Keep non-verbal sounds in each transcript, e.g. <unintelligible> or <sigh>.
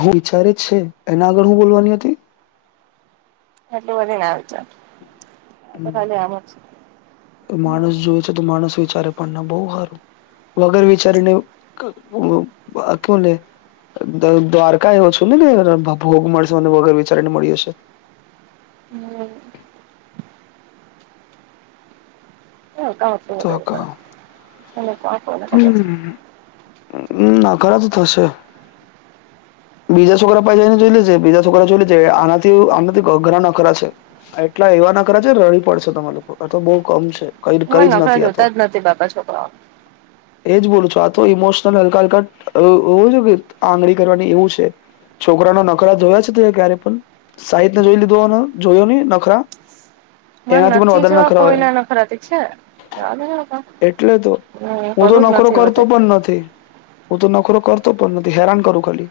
હું વિચારે જ છે. એના આગળ હું. બોલવાની હતી. એટલું વધીના વીચાર હ માણસ જોવે છે. તો માણસ વિચારે પણ ના બહુ સારું વગર વિચારીને કેવ <unintelligible> લ દ્વારકા એવ છું. ને ભોગ મળશે મને વગર વિચારી ને મળી હશે. હમ્મ. તો <unintelligible> હમ ના ખરા તો થશે. બીજા છોકરા પાને જોઈ લેજે બીજા છોકરા જોઈ લેજે આનાથી આનાથી ઘરા નખરા છે. એટલા સેવા ના કરે છે. રડી પડશે તમામે લોકો અ તો બહુ કમ છે. કઈ હ કઈ જ નફા નથી આ તો જોતા જ નથી બાપા છોકરાઓ. એજ બોલું છો આ તો ઈમોશનલ હલકા હલકા હોવું જો કે આંગળી કરવાની એવું છે. છોકરાના નખરા જોયા છે તે ક્યારે પણ સાહિતને જોઈ લીધું જોયો નહી નખરા. <inaudible> મ પણ નથી વધારે જોવા નખરા કોઈ હોય ના ન ખરાતી છે. એટલે તો હું તો કરવું જ નખરો નથી બધે કરતો પણ નથી. હું તો નખોરો કરતો પણ નથી હેરાન કરું ખાલી.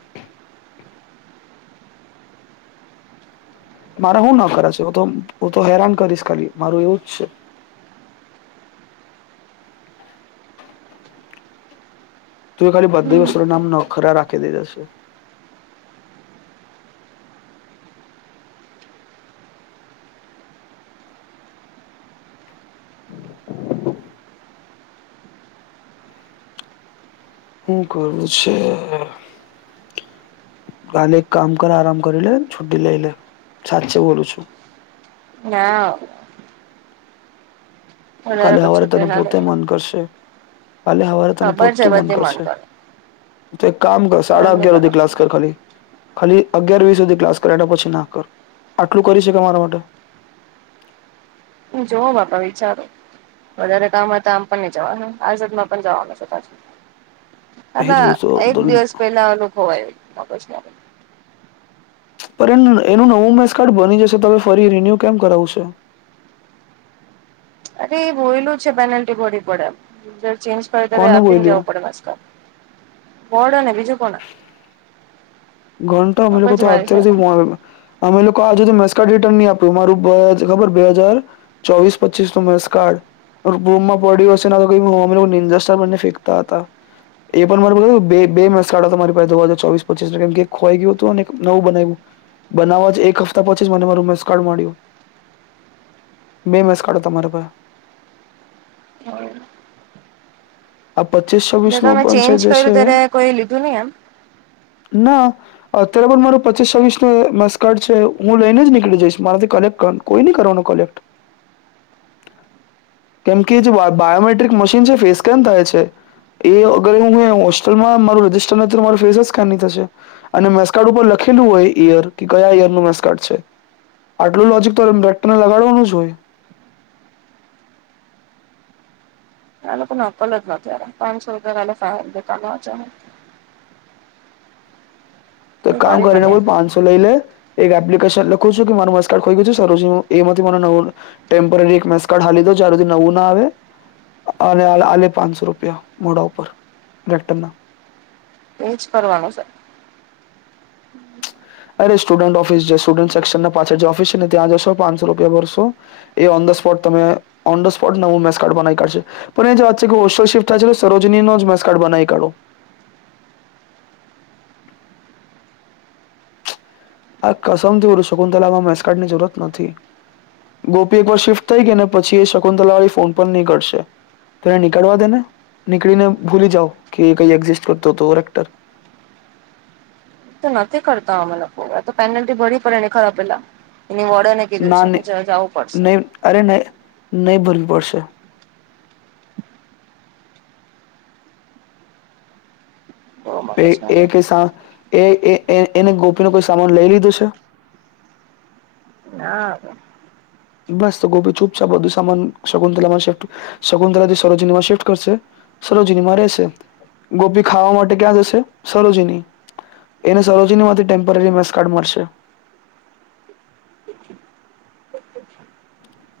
મારા શું ના ખરા છે. હું તો હું તો હેરાન કરીશ ખાલી મારું એવું જ છે. <inaudible> તું એ ખાલી બધા વસ્તુના નામ ન ખરા રાખી દીધાશે. હું કરું છે. કાલે એક કામ કર આરામ કરી લ છુટી લઈલે. સાછે બોલું છું. ના. વધારે કાલે પછી હવારે તને છુટી ના પોતે લેવાય મન કરશે. કાલે હવારે તને ખબર છે પોહતું મન બધી કરશે કરે તો એક કામ કર પણ સાડા એમ ની અગિયાર કરે સુધી ક્લાસ કર ખાલી. ખાલી અગિયાર વી સુધી ક્લાસ કરે પછી ના કર આટલું કરી શકે મારા માટે <unintelligible> હુ જોવ બાપા વિચારો વધારે કામ હતા આમ પણ નહી જવા આસદમાં પણ જવાનું છ એ જ હારા બોલશો એક દિવસ પહેલા અનુભવયગ પર એનું નવું મેસ કાર્ડ બની જશે ત ફરી રિન્યુ કેમ કરાવું છે <unintelligible> અરે એ હોયલું છે પેનલ્ટી ભડી પડે ચેન્જ કરી દ કોને આપીને બોલ્યું જવું પડે વોડો ને બીજું કોણ ઘાંટો અમે લોકો મગજ તો મારી સાથે અત્યારધિક અમે લોકો આજે મેસ કાર્ડ રિટર્ન નહી આપ્યું મારું ખબર બે હાજાર ચોવીસ પચીસ નું મેસ કાર્ડ બૂમમાં પડી વશે ના તો ક લોકો નિર બને ફેંકતા હતા એ પણ મારો પાસે બે મેસ કાઢાતા હતા મારી પાસે હજાર ચોવીસ પચીસો કેમ કે ખોવાઈ ગયું હતું અને નવું બનાવ્યું બનાવવા જ એક હપ્તા પછી જ મને મારું મેસ કાર્ડ મળ્યું બે મેસ કાઢો તમારા પર હા આ પચીસ છ્વીસ નુંપન છે ચેન્જ જે કર્યું છે ત્યારે કોઈ લીધું નહી એમ ના અત્યારે પણ માર પચીસ છવીસ નો મેસકાર્ડ છે હું લઈને જ નીકળી જઈશ મારાથી કલેક્ટ કોઈ ન કરવાનું કોલેક્ટ કેમ કે જે બાયોમેટ્રિક મશીન છે ફેસ સ્કેન થાય છે એ અગ હું હોસ્ટલમાં મા રજીસ્ટર નથી મા ફેસ સ્કેન થશે અને મેસકાર્ડ ઉપર થશે છેલુ હોય ઈયર કયા ઇયર નું મેસકાર્ડ છે આટલું લોજીક તો મ્પેક્ટરને લગાડવાનું જ હોય લોકો નકલ જ નત્યારે પાંચસો વરલે દતાચ તો એક કામ કરી પણ કરીને નહી બોલ આપે. પાંચસો લઈ લે એક એપ્લિકેશન લખું છું કે મારું મેસ્કાર્ડ ખોઈ ગયું સર મને એમાંથી નવું ટેમ્પોરરી મેસકાર્ડ આપી દો જ્યાર હુંદી નવું ના આવે અને આલે પાંચસો રૂપિયા મોડા ઉપર લેટર ના એજ કરવાની છે અ સ્ટુડન્ટ ઓફિસ જે સ્ટુડન્ટ સેક્શન પાછળ જે ઓફિ છેને ત્યાં જશો પાંચસો રૂપિયા ભરસો એ સ્પોટ તમે ઓન ધ સ્પોટને હું મેસ કાર્ડ બનાવી કાઢશે પણ એ જે વાત છે કે ઓો શિફ્ટ થાય છેલે સરોજનીનો મેસકાર્ડ બનાવી કાઢો આ કસમથી ઓરુ શકુંતલામાં મસકાટ ની જરૂરત નથી. ગોપી એક વાર શિફ્ટ થઈ ગઈ ને પછી એ શકુંંતલા વાળી ફોન પણ નીકળશે. તો એને નીકળવા દે ને નીકળીને ભૂલી જાાવ કે કઈ એક્ઝિસ્ટ કરતો હતો. ક્ટર <unintelligible> <unintelligible> તો નથી કરતા અમે લોકો તો પેનલ્ટી ભરી પડે ને ખરાબ પેલા એની વડને કીધું ના છે ને જવું પડશે. નહી ભરવી પડશે. બહુ એ મગજ એ મારી ક એ એ એ એને ગોપી ન કોઈ સામાન લઈ લીધો છે. હા <inaudible> બસ તો ગોપી ચુપચાપ બધું સામાન શગુતલામાં શિફ્ટ શકુંતલા સરોજનીમાં શિફ્ટ કરશે. સરોજનીમાં રહેશે ગોપી ખાવા માટે ક્યાં જશે સરોજની એને સરોજીની માંથી ટેમ્પરરી મેસ કાર્ડ મળશે.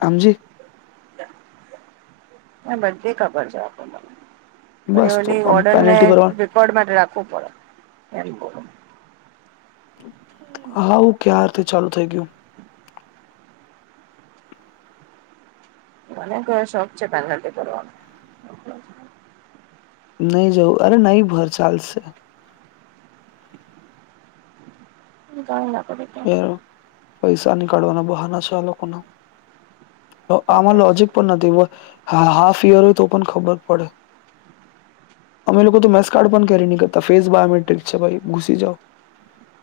હમજી. બધે ખબર છે આપ મને બસ ફરી તો બધી આમ ઓર્ડર ને પેનલ્ટી ભરવાનું રેકોર્ડ માટે રાખવું પડે એમ હા હું ક્યારથી ચાલુ થઈ ગયું. અક શખ છે પંગલા કરનું નહી જવું અરે નહી ભર ચાલશે ગયંદગરીકે <inaudible> યાર પૈસા ની કઢવાના બહાના છે. આ લોકોના આમાં બરાબર છે. લોજિક પણ નથી હા હાફ ઇયર હોય તો પણ ખબર પડે અમે લોકો તો મેસ કાર્ડ પણ કેરી નહી કરતા ફેસ બાયોમેટ્રિક છે ભાઈ ઘુસી જાઓ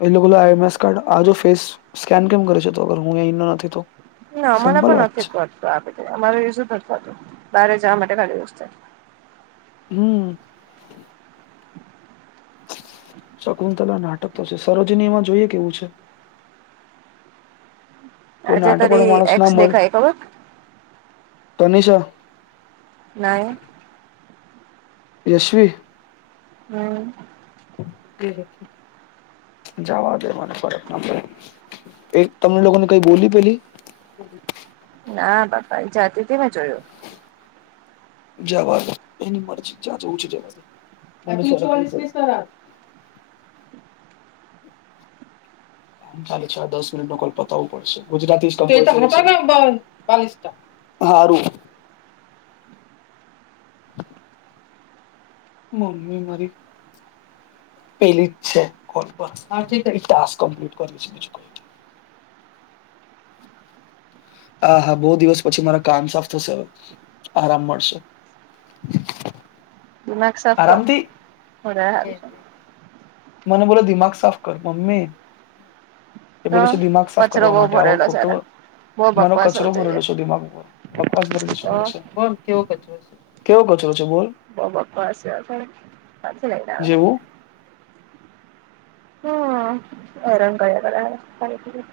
એ લોકો આ મેસ કાર્ડ આજ ફેસ સ્કેન કેમ કરે છે હું નથી તો ના અમારે સિમ્પલ પણ વાત નથી છે કરતું આપું અમાર ઝું નથી થતું. બારે જવા માટે ખાલી દિવસ હમ શકુંંતલા નાટક તો છે સરોજની એમાં જોઈએ કેવું છે. કોઈ આજે નાટક વાળો તારી માણસ ના એક્સ મળે દેખાય ખબર તનીષા ના યશવી હમ જવા દે મને ફરક ના પડે એક તમને લોકોને કઈ બોલી પેલી હમ <inaudible> ના પાપા એ જાતી હતી મેં જોયું જવા દે એની મરજી જ્યાં જવું છે જવા દે. <inaudible> કામચાલી છ દસ મિનિટ નુ કોલ પતાવું પડશે ગુજરાતી <unintelligible> હારું મમ્મી મારી પેલી છે કોલ પર ટાસ્ક કમ્પ્લીટ કરું છું બીજું કંઈ નહિ <unintelligible> હા હા બહુ દિવસ પછી મારા કાન સાફ થશે હવે આરામ મળશે <inaudible> નખ સાફ કર આરામથી વધારે હારું છે. મને બોલો દિમાગ સાફ કર મમ્મી એ તો બોલે છે દિમાગ સાફ કચરો કરવા બહુ માટે આવો ભરેલો છે ખોટો એના બહુ મારો બકવાસ કચરો એવું થઈ ભરેલો જાય છે દિમાગ ઉપર બકવાસ ભરેલો યાર. તો છે. બોલો કેવો કચરો કેવો કચરો છે બોલ બહુ બકવાસ છે આ પણ કાથી લઈને આવે જેવું હમ હેરાન કર્યા કરે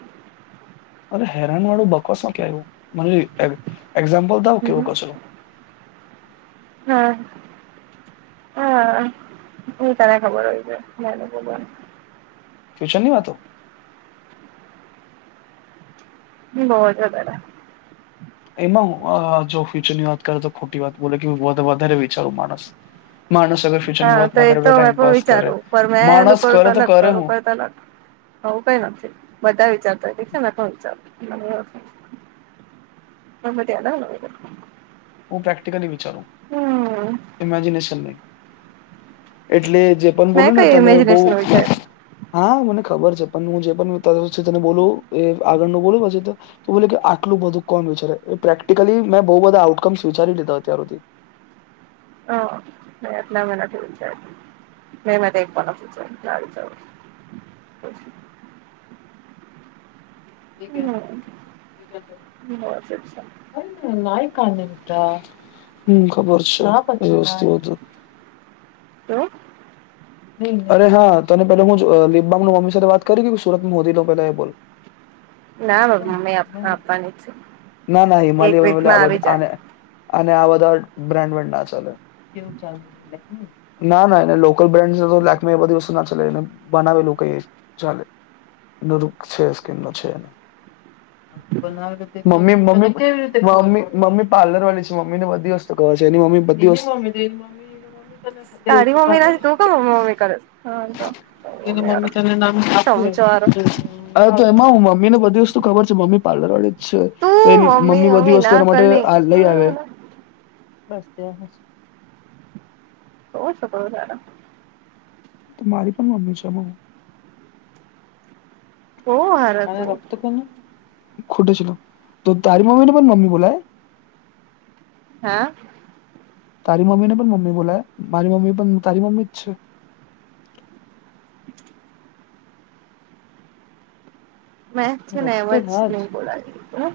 અરે હેરાન વાળું બકવાસ માં ક્યાં આવું મને એક્ઝામ્પલ થાઓ કેવો હમ કચરો હા હા, હુ તને ખબર હોય છેને. ફ્યુચર નહી, વાતો હ, હોદ, બરા એમા, જો ફ્યુચરની વાત કરે, તો ખોટી વાત બોલે કે વધારે વિચારું માણસ માણસ અગર ફ્યુચરની હા, વાત તો ના કરે એતો મેં પણ ટાઈમપાસ કરે વિચારવું પણ મેં એંધુ માણસ કરુ, તો કરે અલગ કરે તોરું ક હું તો અલગ આહુ કઈ નથી. બધા વિચારતા ઠીક છેને, કો વિચારતું <unintelligible> હુ, પ્રેક્ટિકલી વિચારું ઇમેજિનેશન નહી. એટલે જે, પણ મેં બોલ ને કઈ તને બહુ, ઇમેજિનેશન વિચાર્યું હા મને ખબર છે, પણ હુ જે પણને <unintelligible> બોલું એ આગળ નુ બોલુ પછી, તો બોલે કે આટલુ બધુ કોણ વિચાર એ પ્રેક્ટિકલી મે, બહુ બ વધા આઉટ હકમ, સ્વીચારી લીધા ત્યાર, સુધથી હા એટલા, મહેનત થ જાય ન મે એક પણ <unintelligible> હમ બહુ અજીબ છે અરે ના હમ ખબર છે, આ વ વસ્તુ હતુ હ અરે હા, તને પેલા હુ, લીબા મમ્મી સાથે વાત કરી સુરત મોદી નો પેલા એ બોલ ના હ બાબા મમ્મી આપવાની છે ના, ના હિમાલ એક વીકમાં આવી જાય અને આ બધા બ્રાન્ડ ના, ચાલે ના ના એ લોકલ બ્રાન્ડ લે એ બધી વસ્તુ ના ચાને બનાવેલું કઈ, ચાલે એ રુખ છે, કેમનો છે, એને મમ્મીમ્મી કેવી રતે મમી, મમ્મી પ્લર વાળી છે, મમ્મીને બધી વસ્તુ કવા છે, એની મમ્મી એવામી, દેવીની મમી એની મમી તને તારી દેવજી, ક મમ્મી નથી તું ક મમ્મી મમ્મી કરે હા તો એને મમ્મી, તને નામ મમ્મી ચમચો વારો આપીએ એમા મમ્મી ને બધી વસ્તુ ખબર છે, મમ્મી પાર્લરળી જ છે. તો તું એની મમ્મી બધી વસ્તુ ના એના માટે કરની લઈ, આવે બસદ, આ હ શો, શો બલાર તો મારી પણ મમ્મી છે, મહ ઓ હાર, તો ખૂટે છ, તો ત મમી લ પણ મમ્મી બલ હા તારી મમ્મી ને પણ મમ્મી બોલાય, મારી મમ્મી પણ તારી મમ્મી જ છે. મેં છેને, એમ જ નહી, બોલાતી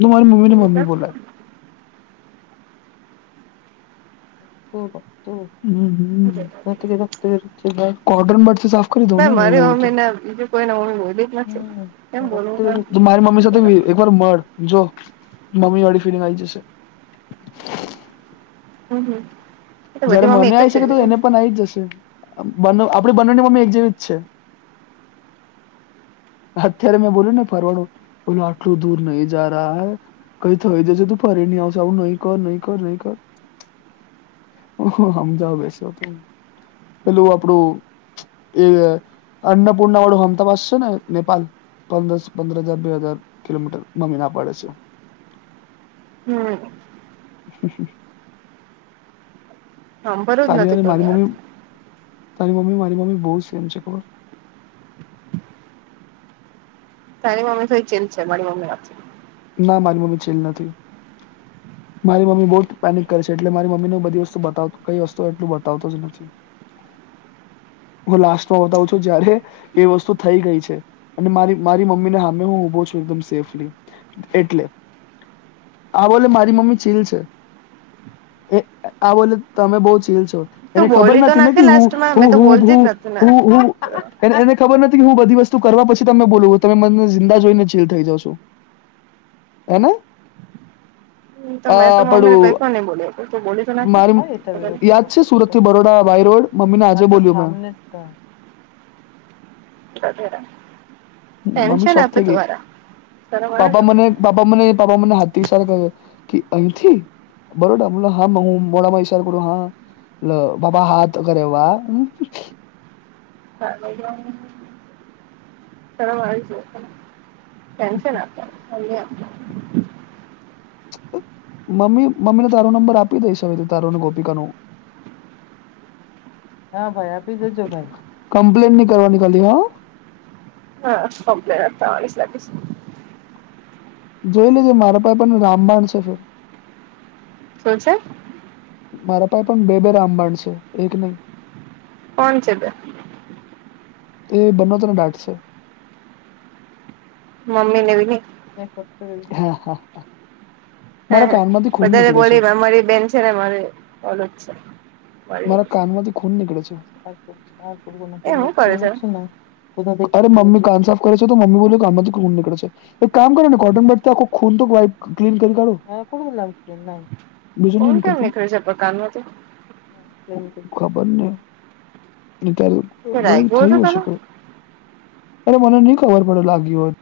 તુરી મમ્મી, મમ્મી બોલા તો હ હ, મેકે રખ કોડન બશે સાફ દ ના ને એવું મારી હોય, તો મમ્મી ને બીજું કોઈને મમ્મી બોલી જ નથી કેમ બોલવું મારી મમ્મી સાથે પણ એક વાર મળ જો મમ્મી, વાળડી ફિલિંગ આવી જશે હમ્મ, હમ તો જયારે, બધી મમ્મી મને એક જ આવી છે શકે તો એને પણ આવીઈ જ જશે બ આપણી બનેની મમ્મી, એક જેવી જ છે. અત્યારે મે બોલ્યુ ને ફરવાડું બોલો આટલું દૂર નહી, જ રહા હ કઈ થઈ, જશે ત ફરી નહી, આવશે આવું નહી કર નહી, કર નહી કર ઓ સમજઓ, બેશે તો પેલુ આપડુ એ અન્નપૂર્ણા, વાળુ હમતાવાાસ છેને નેપાલ પદરસ પદર હજાર, બે હજાર કિલોમીટર મમીના પાડે છે. હમ. <inaudible> હમ હાભરું જ તારી નથી અને કોઈ મારી મમ્મી આજે. તારી મમ્મી મારી મમ્મી બહુ છે સેમ છે ખબર તારી મમ્મી થઈ ચીલ છે મારી મમ્મી ના મારી મમ્મી ચીલ નથી મારી મમ્મી બહુ પેનીક કરે છે એટલે મારી મમ્મીને બધી વસ્તુ બતાવ કઈ વસ્તુ એટલું બવતો જ નથી. <inaudible> હું લાસ્ટમાં બતાવું છું જયારે એ વસ્તુ થઈ ગઈ છે અને મારી મારી મમ્મી ને સામે હું ઉભો છું એકદમ સેફલી એટલે આ બોલ મારી મમ્મી ચીલ છે. એ આ બોલે તમે બહુ ચીલ છો. એને તું ખબર બોલી તો નથી ને હું લાસ્ટમાં હુ મેં તો હુ બોલતી હુ જ નથી ને હુ હુ એને ખબર નથી હું બધી વસ્તુ કરવા પછી તને બોલું તમે મને જિંદા જોઈ ને ચીલ થઈ જાવોશો. એને? હમ તો મેં તો મમ્મીને કઈ પણ નઈ બોલ્યો. મારી યાદ છે સુરત થી બરોડા બાય રોડ મમ્મી આજે બોલ્યું <unintelligible> મમ્મી ટેન્શન શોખ આપે થઈ ગઈ તુંમારા શરમ આવે છે. પાપા મને પાપા મને પાપા મને હાથી <unintelligible> અહીંથી બરોડા હા હું મોડામાં ઇશારો કરું હા બાબા હાથ કરેએ વાહ <unintelligible> <inaudible> <unintelligible> મમ્મી મમ્મીને તારો નંબર આપી દઈશ હવે તારો અને ગોપિકાનું હા ભાઈ આપી દેજો ભાઈ કમ્પ્લેન નહી કરવાની ખાલી હ હા કમ્પ્લેન થવાની લાગે છે. જોઈ લીધું મારો પાઈ પણ રામબાણ છે ફીર શું છે. મારા પાસે પણ બે બે રામબાણ છે એક નહી કોણ છે બે તે બને તને ડાટસે મમ્મીને વિ હા હા હા હા હ વધારે બોલી અમારી બેન છે ને મારી ઓલી જ છે મારી મારા કાન માંથી ખૂન નીકળે છે. એ હું કરે છે અરે મમ્મી કાન સાફ કરે તો મમ્મી બોલી કાનમાંથી ખૂન નીકળે છે એક કામ કરો ને કોટન બટથી આખો ખૂન ક્લીન કરી કાઢું ખૂન કેમ નિકડે છે કાનમાંથી ખબર નહી <unintelligible> રાયગો હતો થયું હશે તને કઈ અરે મને નહી ખબર પડે લાગી હોય